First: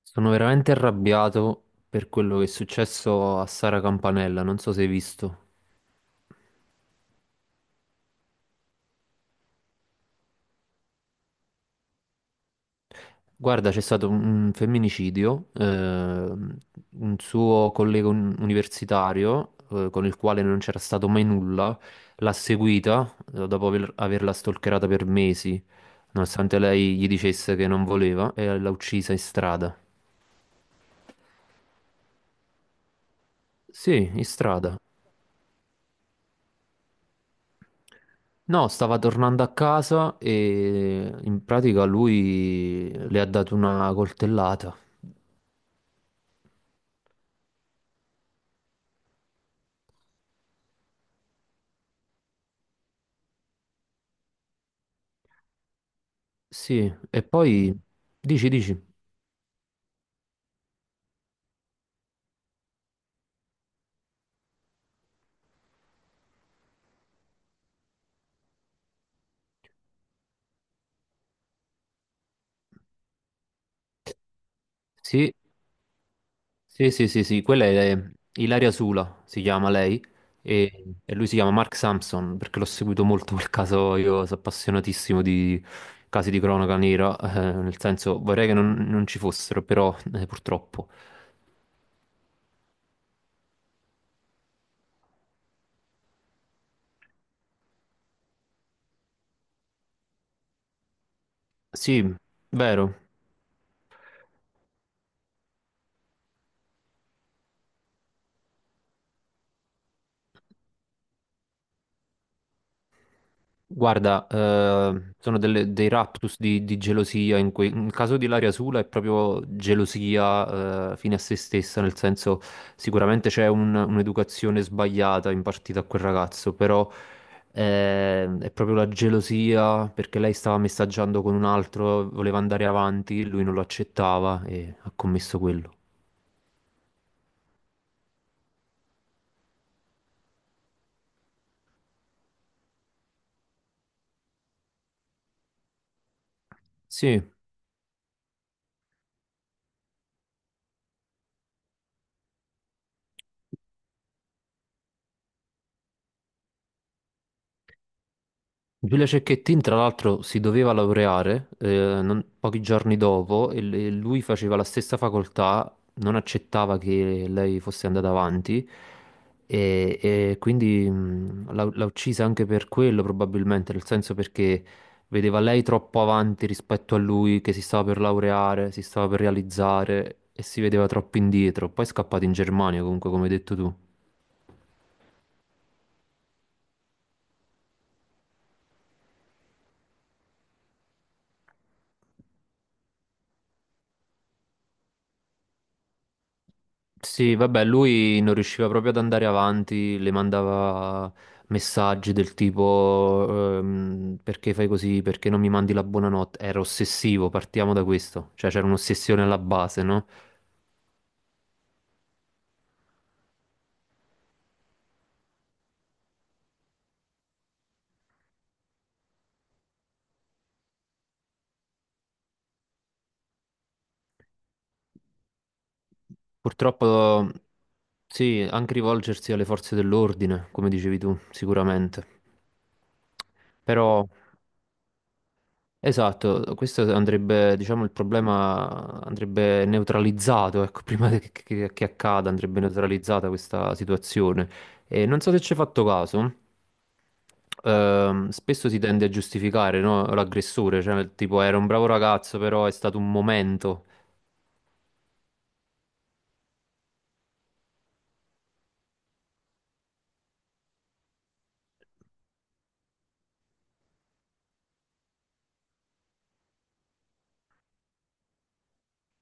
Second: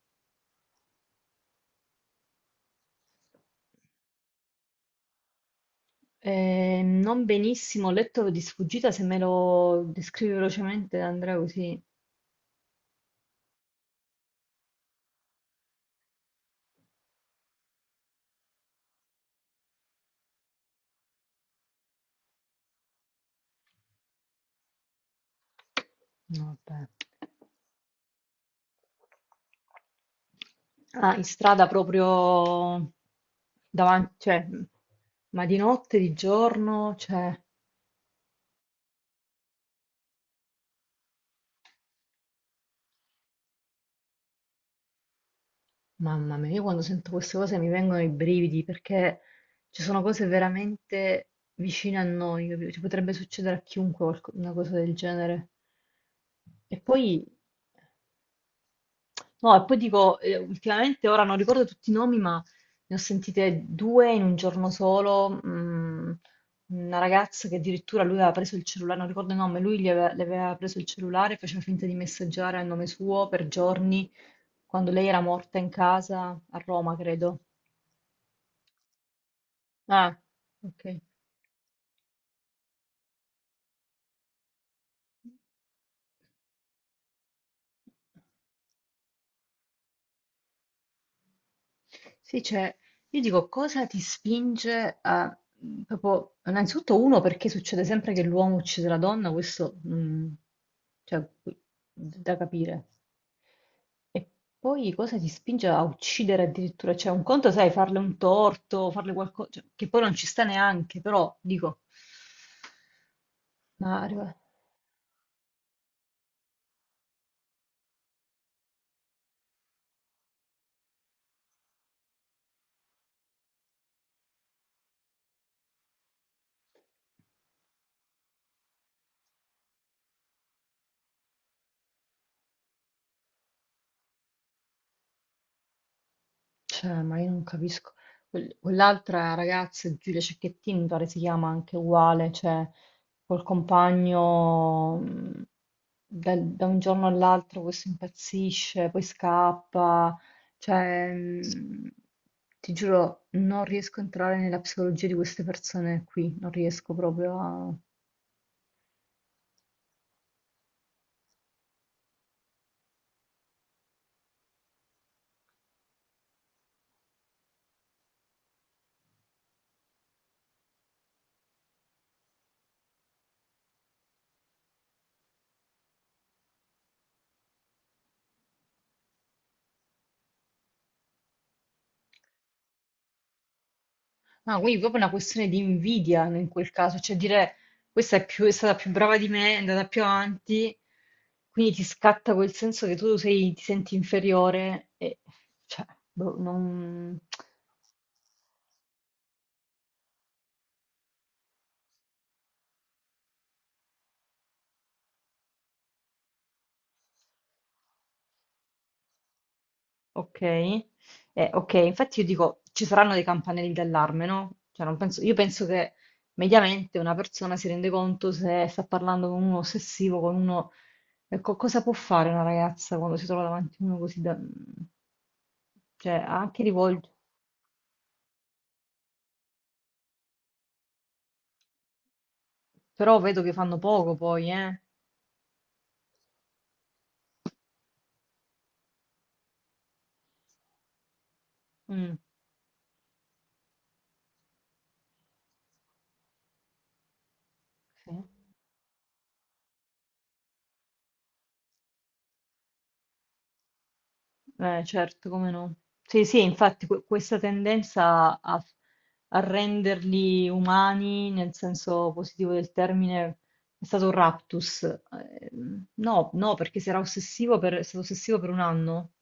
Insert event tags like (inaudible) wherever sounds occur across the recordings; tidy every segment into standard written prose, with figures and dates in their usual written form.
Sono veramente arrabbiato per quello che è successo a Sara Campanella, non so se hai visto. Non benissimo, ho letto di sfuggita, se me lo descrivi velocemente Andrea così. Guarda, c'è stato un femminicidio, un suo universitario, con il quale non c'era stato mai nulla, l'ha seguita, dopo averla stalkerata per mesi, No, nonostante vabbè. lei gli dicesse che non voleva, e l'ha uccisa in strada. Ah, in strada proprio Sì, davanti, in cioè, strada. ma di notte, di giorno, cioè, No, stava tornando a casa e in pratica lui le ha dato una coltellata. mamma mia, io quando sento queste cose mi vengono i brividi perché ci sono cose veramente vicine a noi, capito? Ci potrebbe succedere a chiunque una cosa del genere. E Sì, poi. e poi dici, dici. No, e poi dico, ultimamente ora non ricordo tutti i nomi, ma ne ho sentite due in un giorno solo. Una ragazza che addirittura lui aveva preso il cellulare, non ricordo il nome, lui gli aveva, le aveva preso il cellulare, faceva finta di messaggiare a nome suo per giorni, quando lei era Sì, morta in casa, a sì, Roma, sì, sì, credo. sì, quella è Ilaria Sula, si chiama lei, Ah, ok. e lui si chiama Mark Sampson, perché l'ho seguito molto quel caso, io sono appassionatissimo di casi di cronaca nera, nel senso vorrei che non, non ci fossero, però purtroppo. Sì, cioè, io dico cosa ti spinge a proprio, innanzitutto uno perché succede sempre che l'uomo uccide la donna, questo cioè, Sì, da capire. vero. E poi cosa ti spinge a uccidere addirittura? Cioè, un conto, sai, farle un torto, farle qualcosa, che poi non ci sta neanche, però dico, ma Guarda, arriva. Sono dei raptus di gelosia, in cui, nel caso di Ilaria Sula è proprio gelosia, fine a se stessa, nel senso sicuramente c'è un'educazione sbagliata impartita a quel ragazzo, però è proprio la gelosia perché lei stava messaggiando con un altro, voleva andare avanti, lui non lo accettava e ha commesso quello. Cioè, ma io non capisco. Quell'altra ragazza, Giulia Cecchettini, mi pare si chiama anche uguale, cioè col compagno da, un giorno Sì. all'altro questo impazzisce, poi scappa, cioè ti giuro, non riesco a entrare nella psicologia di queste persone qui, non riesco proprio a... Giulia Cecchettin, tra l'altro, si doveva laureare pochi giorni dopo e e lui faceva la stessa facoltà, non accettava che lei fosse andata avanti e quindi l'ha uccisa anche per quello, probabilmente, nel senso perché vedeva lei troppo avanti rispetto a lui, che si stava per laureare, si stava per realizzare e si vedeva troppo indietro. Poi è scappato in Germania, comunque, come hai detto tu. Ah, quindi proprio una questione di invidia in quel caso, cioè dire questa è, è stata più brava di me, è andata più avanti, quindi ti scatta quel senso che ti senti inferiore e cioè, boh, non... Sì, vabbè, lui non riusciva proprio ad andare avanti, le mandava messaggi del tipo perché fai così, perché non mi mandi la buonanotte. Era ossessivo, partiamo da questo, cioè c'era un'ossessione alla base, no? Ok, eh, ok, infatti io dico, ci saranno dei campanelli d'allarme, no? Cioè, non penso- io penso che mediamente una persona si rende conto se sta parlando con uno ossessivo, con uno... Ecco, cosa può fare una ragazza quando si trova davanti a uno così da... Cioè, anche rivolto... Purtroppo sì, anche rivolgersi alle forze dell'ordine, come dicevi tu, sicuramente. Però vedo che fanno Però poco poi, eh? esatto, questo andrebbe, diciamo, il problema andrebbe neutralizzato, ecco, (laughs) prima che Mm. accada, andrebbe neutralizzata questa situazione. E non so se ci hai fatto caso, Sì. Spesso si tende a giustificare, no, l'aggressore, cioè tipo era un bravo ragazzo, però è stato un momento. Certo, come no. Sì, sì, infatti questa tendenza a renderli umani nel senso positivo del termine è stato un raptus. No, no, perché si era ossessivo per, è stato ossessivo per un anno.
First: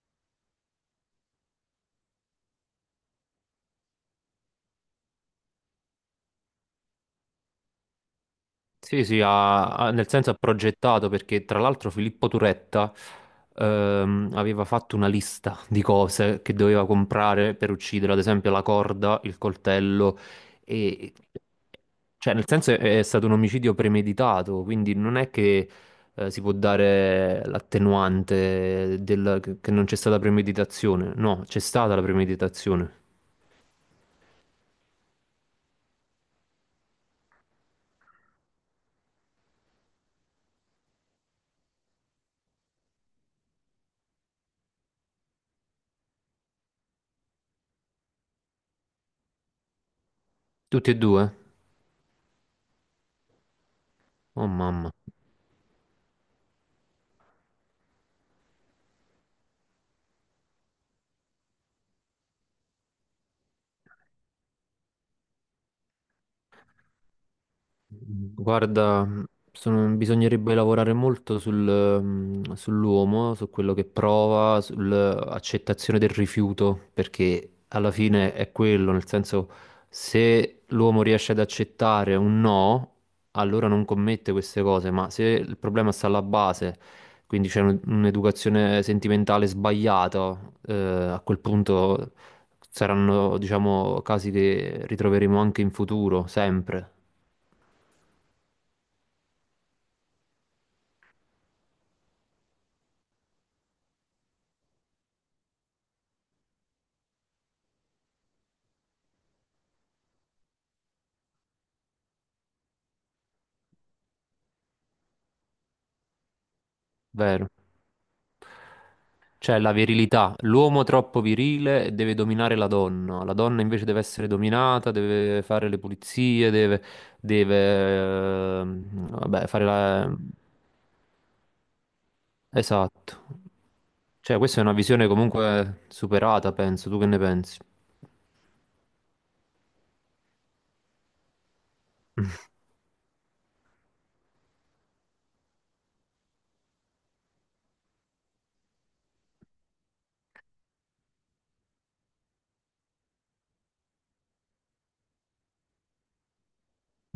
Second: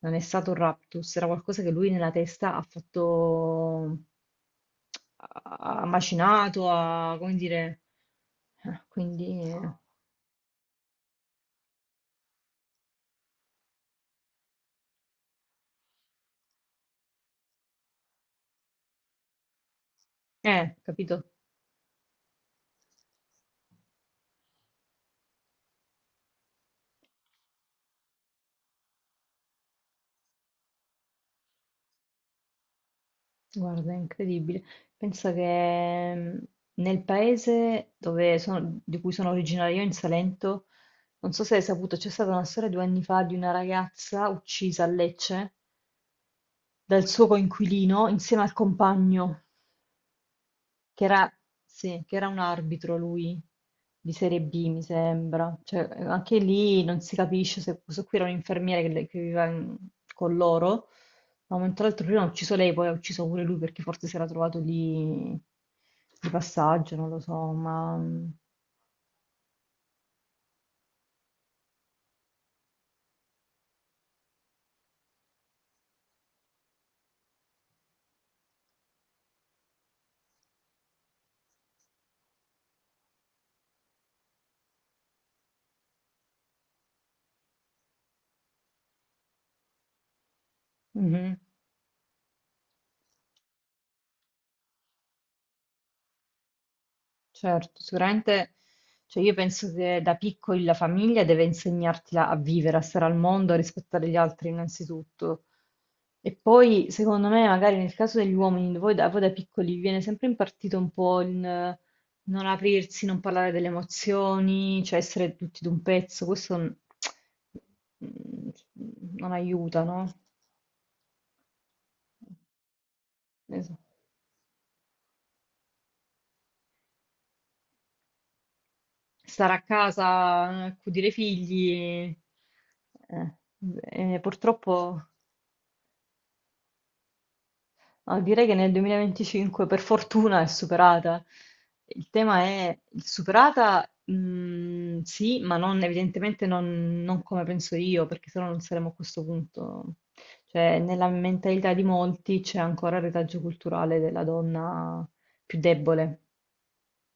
Non è stato un raptus, era qualcosa che lui nella testa ha fatto, ha macinato, ha, come dire, Sì, sì, quindi, nel senso ha progettato perché tra l'altro Filippo Turetta aveva fatto una lista di cose che doveva comprare per uccidere, ad esempio la corda, il coltello e... capito? Cioè, nel senso è stato un omicidio premeditato, quindi non è che si può dare l'attenuante che non c'è stata premeditazione. No, c'è stata la premeditazione. Guarda, è incredibile. Pensa che nel paese dove di cui sono originaria io, in Salento, non so se hai saputo, c'è stata una storia 2 anni fa di una ragazza uccisa a Lecce dal suo coinquilino insieme al compagno. Tutti e Che era, due? sì, che era un arbitro lui, di Serie Oh B, mi mamma. sembra. Cioè, anche lì non si capisce se questo qui era un infermiere che, che viveva con loro. Da un momento all'altro prima ha ucciso lei, poi ha ucciso pure lui perché forse si era trovato lì di passaggio, non lo so, ma... Guarda, sono- bisognerebbe lavorare molto sul, mm, sull'uomo, su quello che prova, sull'accettazione del rifiuto, perché alla fine è quello, nel senso, se l'uomo riesce ad accettare un no, allora non commette queste cose, ma se il problema sta alla base, quindi c'è un'educazione sentimentale sbagliata, a Mhm. quel punto saranno, diciamo, casi che ritroveremo anche in futuro, sempre. Certo, sicuramente, cioè io penso che da piccoli la famiglia deve insegnarti a vivere, a stare al mondo, a rispettare gli altri innanzitutto. E poi, secondo me, magari nel caso degli uomini, voi da piccoli vi viene sempre impartito un po' il non aprirsi, non parlare delle emozioni, cioè essere tutti d'un pezzo, questo Vero. (tsk) Non Cioè la aiuta, no? virilità, l'uomo troppo virile deve dominare la donna invece Esatto. deve essere dominata, deve fare le pulizie, deve, deve, vabbè, Stare a fare la... casa, accudire i figli. Eh, Esatto. eh, Cioè questa è una purtroppo, visione comunque superata, penso, tu che ne pensi? no, direi che nel 2025 per fortuna è superata. Il tema è superata, mm, sì, ma evidentemente non come penso io, perché sennò non saremmo a questo punto. Cioè, nella mentalità di molti c'è ancora il retaggio culturale della donna più debole.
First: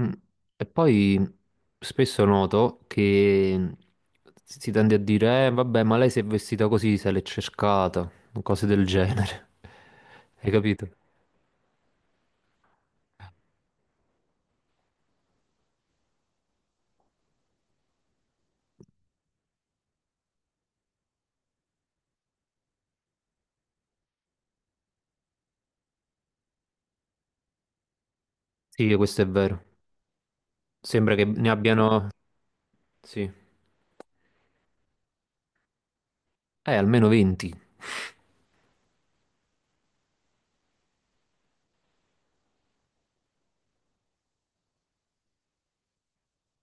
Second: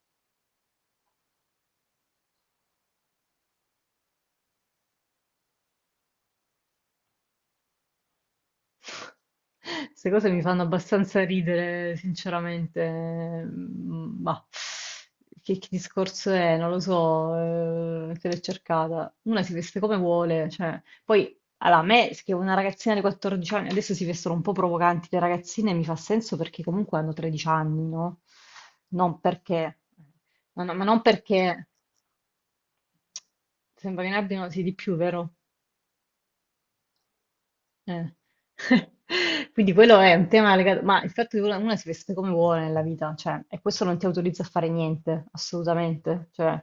Mm. E poi spesso noto che si tende a dire, vabbè, ma lei si è vestita così, se l'è cercata, cose del genere. Queste cose mi (laughs) Hai fanno capito? abbastanza ridere, sinceramente. Ma che discorso è? Non lo so, te l'hai cercata. Una si veste come vuole, cioè. Poi, allora, a me, che una ragazzina di 14 anni, adesso si vestono un po' provocanti le ragazzine, mi fa senso perché comunque hanno 13 anni, no? Sì, Non questo è vero. perché... no, no, ma non Sembra che ne perché... abbiano, sì, Sembra che ne abbiano, sì, di più, vero? Almeno 20. Eh. (laughs) Quindi quello è un tema legato, ma il fatto che uno si veste come vuole nella vita, cioè, e questo non ti autorizza a fare niente, assolutamente. Cioè,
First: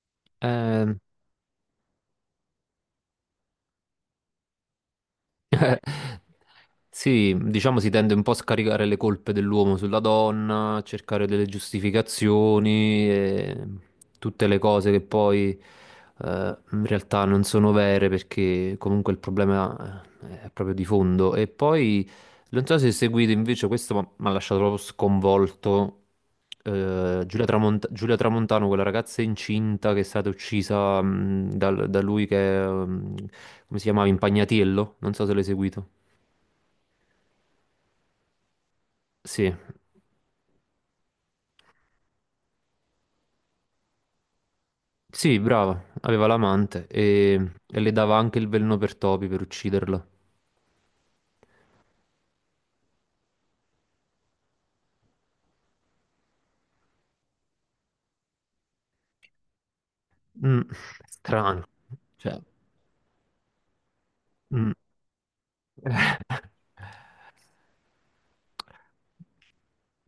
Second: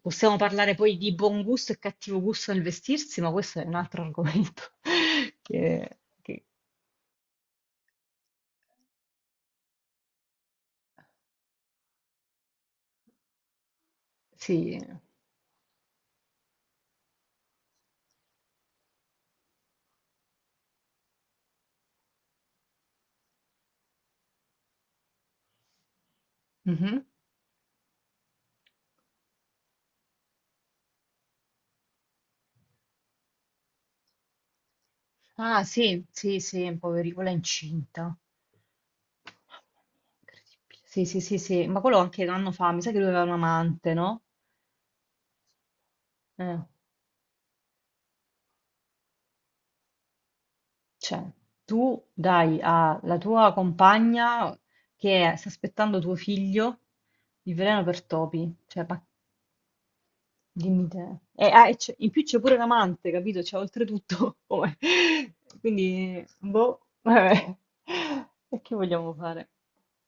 possiamo parlare poi Eh, di buon gusto e cattivo gusto nel vestirsi, ma questo è un altro argomento. (laughs) Che, che- Sì, diciamo si tende un po' a scaricare le colpe dell'uomo sulla donna, a cercare delle giustificazioni e tutte le sì. cose che poi in realtà non sono vere perché comunque il problema è proprio di fondo. E poi non so se seguite invece questo, ma mi ha lasciato proprio sconvolto. Mhm. Eh, Giulia Tramontano, quella ragazza incinta che è stata uccisa da lui che, è, come si chiamava, Impagnatiello, non so se l'hai Ah, seguito. sì, sì, sì, poveri, quella è incinta. Mamma mia, Sì, incredibile. Sì, sì, sì, sì, ma quello anche un anno fa, mi sa che lui aveva un amante, no? sì, brava, aveva Eh. l'amante e le dava anche il veleno per topi per ucciderlo. Cioè, tu dai alla tua compagna che sta aspettando tuo figlio il veleno per topi, cioè, ma Mm, dimmi te. E, strano, ah, e in più c'è cioè, pure l'amante, capito? Cioè, oltretutto, (laughs) mm. Quindi, boh, vabbè. E che vogliamo fare?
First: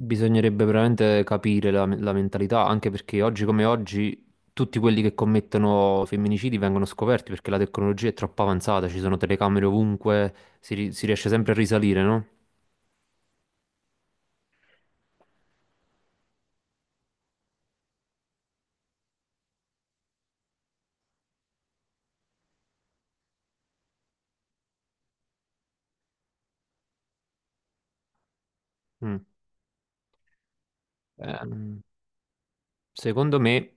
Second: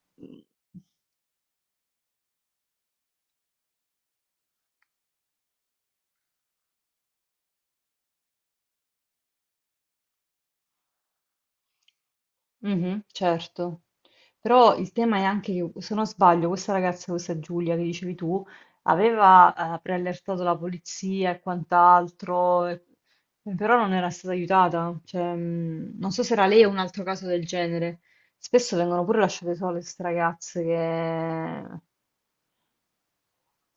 Bisognerebbe veramente capire la, la mentalità, anche perché oggi come oggi tutti quelli che commettono femminicidi vengono scoperti perché la tecnologia è troppo avanzata, ci sono telecamere ovunque, si, si riesce sempre a risalire, no? Mhm, certo, però il tema è anche che, se non sbaglio, questa ragazza, questa Giulia che dicevi tu, aveva preallertato la polizia e quant'altro, però non era stata aiutata. Cioè, non so se era lei o un altro caso del genere. Spesso vengono pure Mm. lasciate sole queste ragazze che... Mm. Secondo me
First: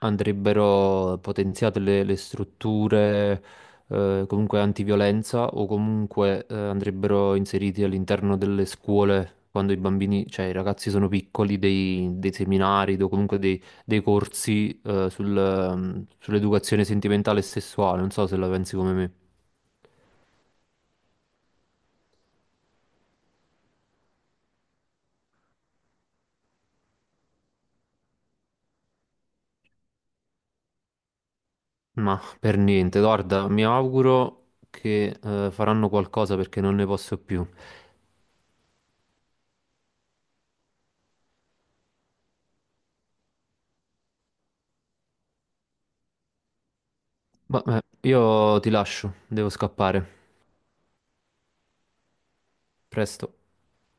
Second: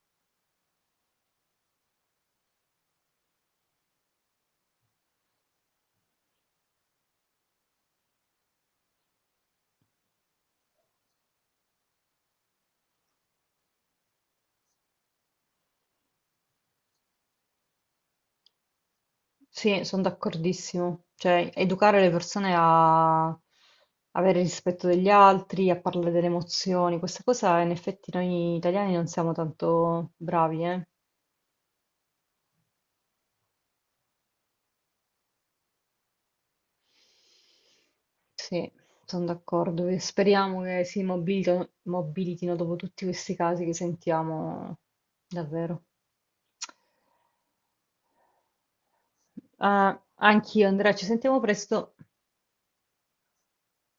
andrebbero potenziate le strutture comunque antiviolenza o comunque andrebbero inseriti all'interno delle scuole quando i bambini, cioè i ragazzi sono piccoli, dei, dei seminari o comunque dei, dei corsi sul, sull'educazione sentimentale e sessuale. Non so se la pensi come me. Sì, sono d'accordissimo. Cioè, educare le persone a avere rispetto degli altri, a parlare delle emozioni, questa cosa in effetti noi italiani non siamo tanto bravi, eh? Ma per niente, guarda, mi auguro che faranno qualcosa perché non ne posso più. Sì, sono d'accordo. E speriamo che si mobilitino dopo tutti questi casi che sentiamo davvero. Vabbè, io ti lascio, devo Ah, scappare. anch'io, Andrea, ci sentiamo presto. Presto.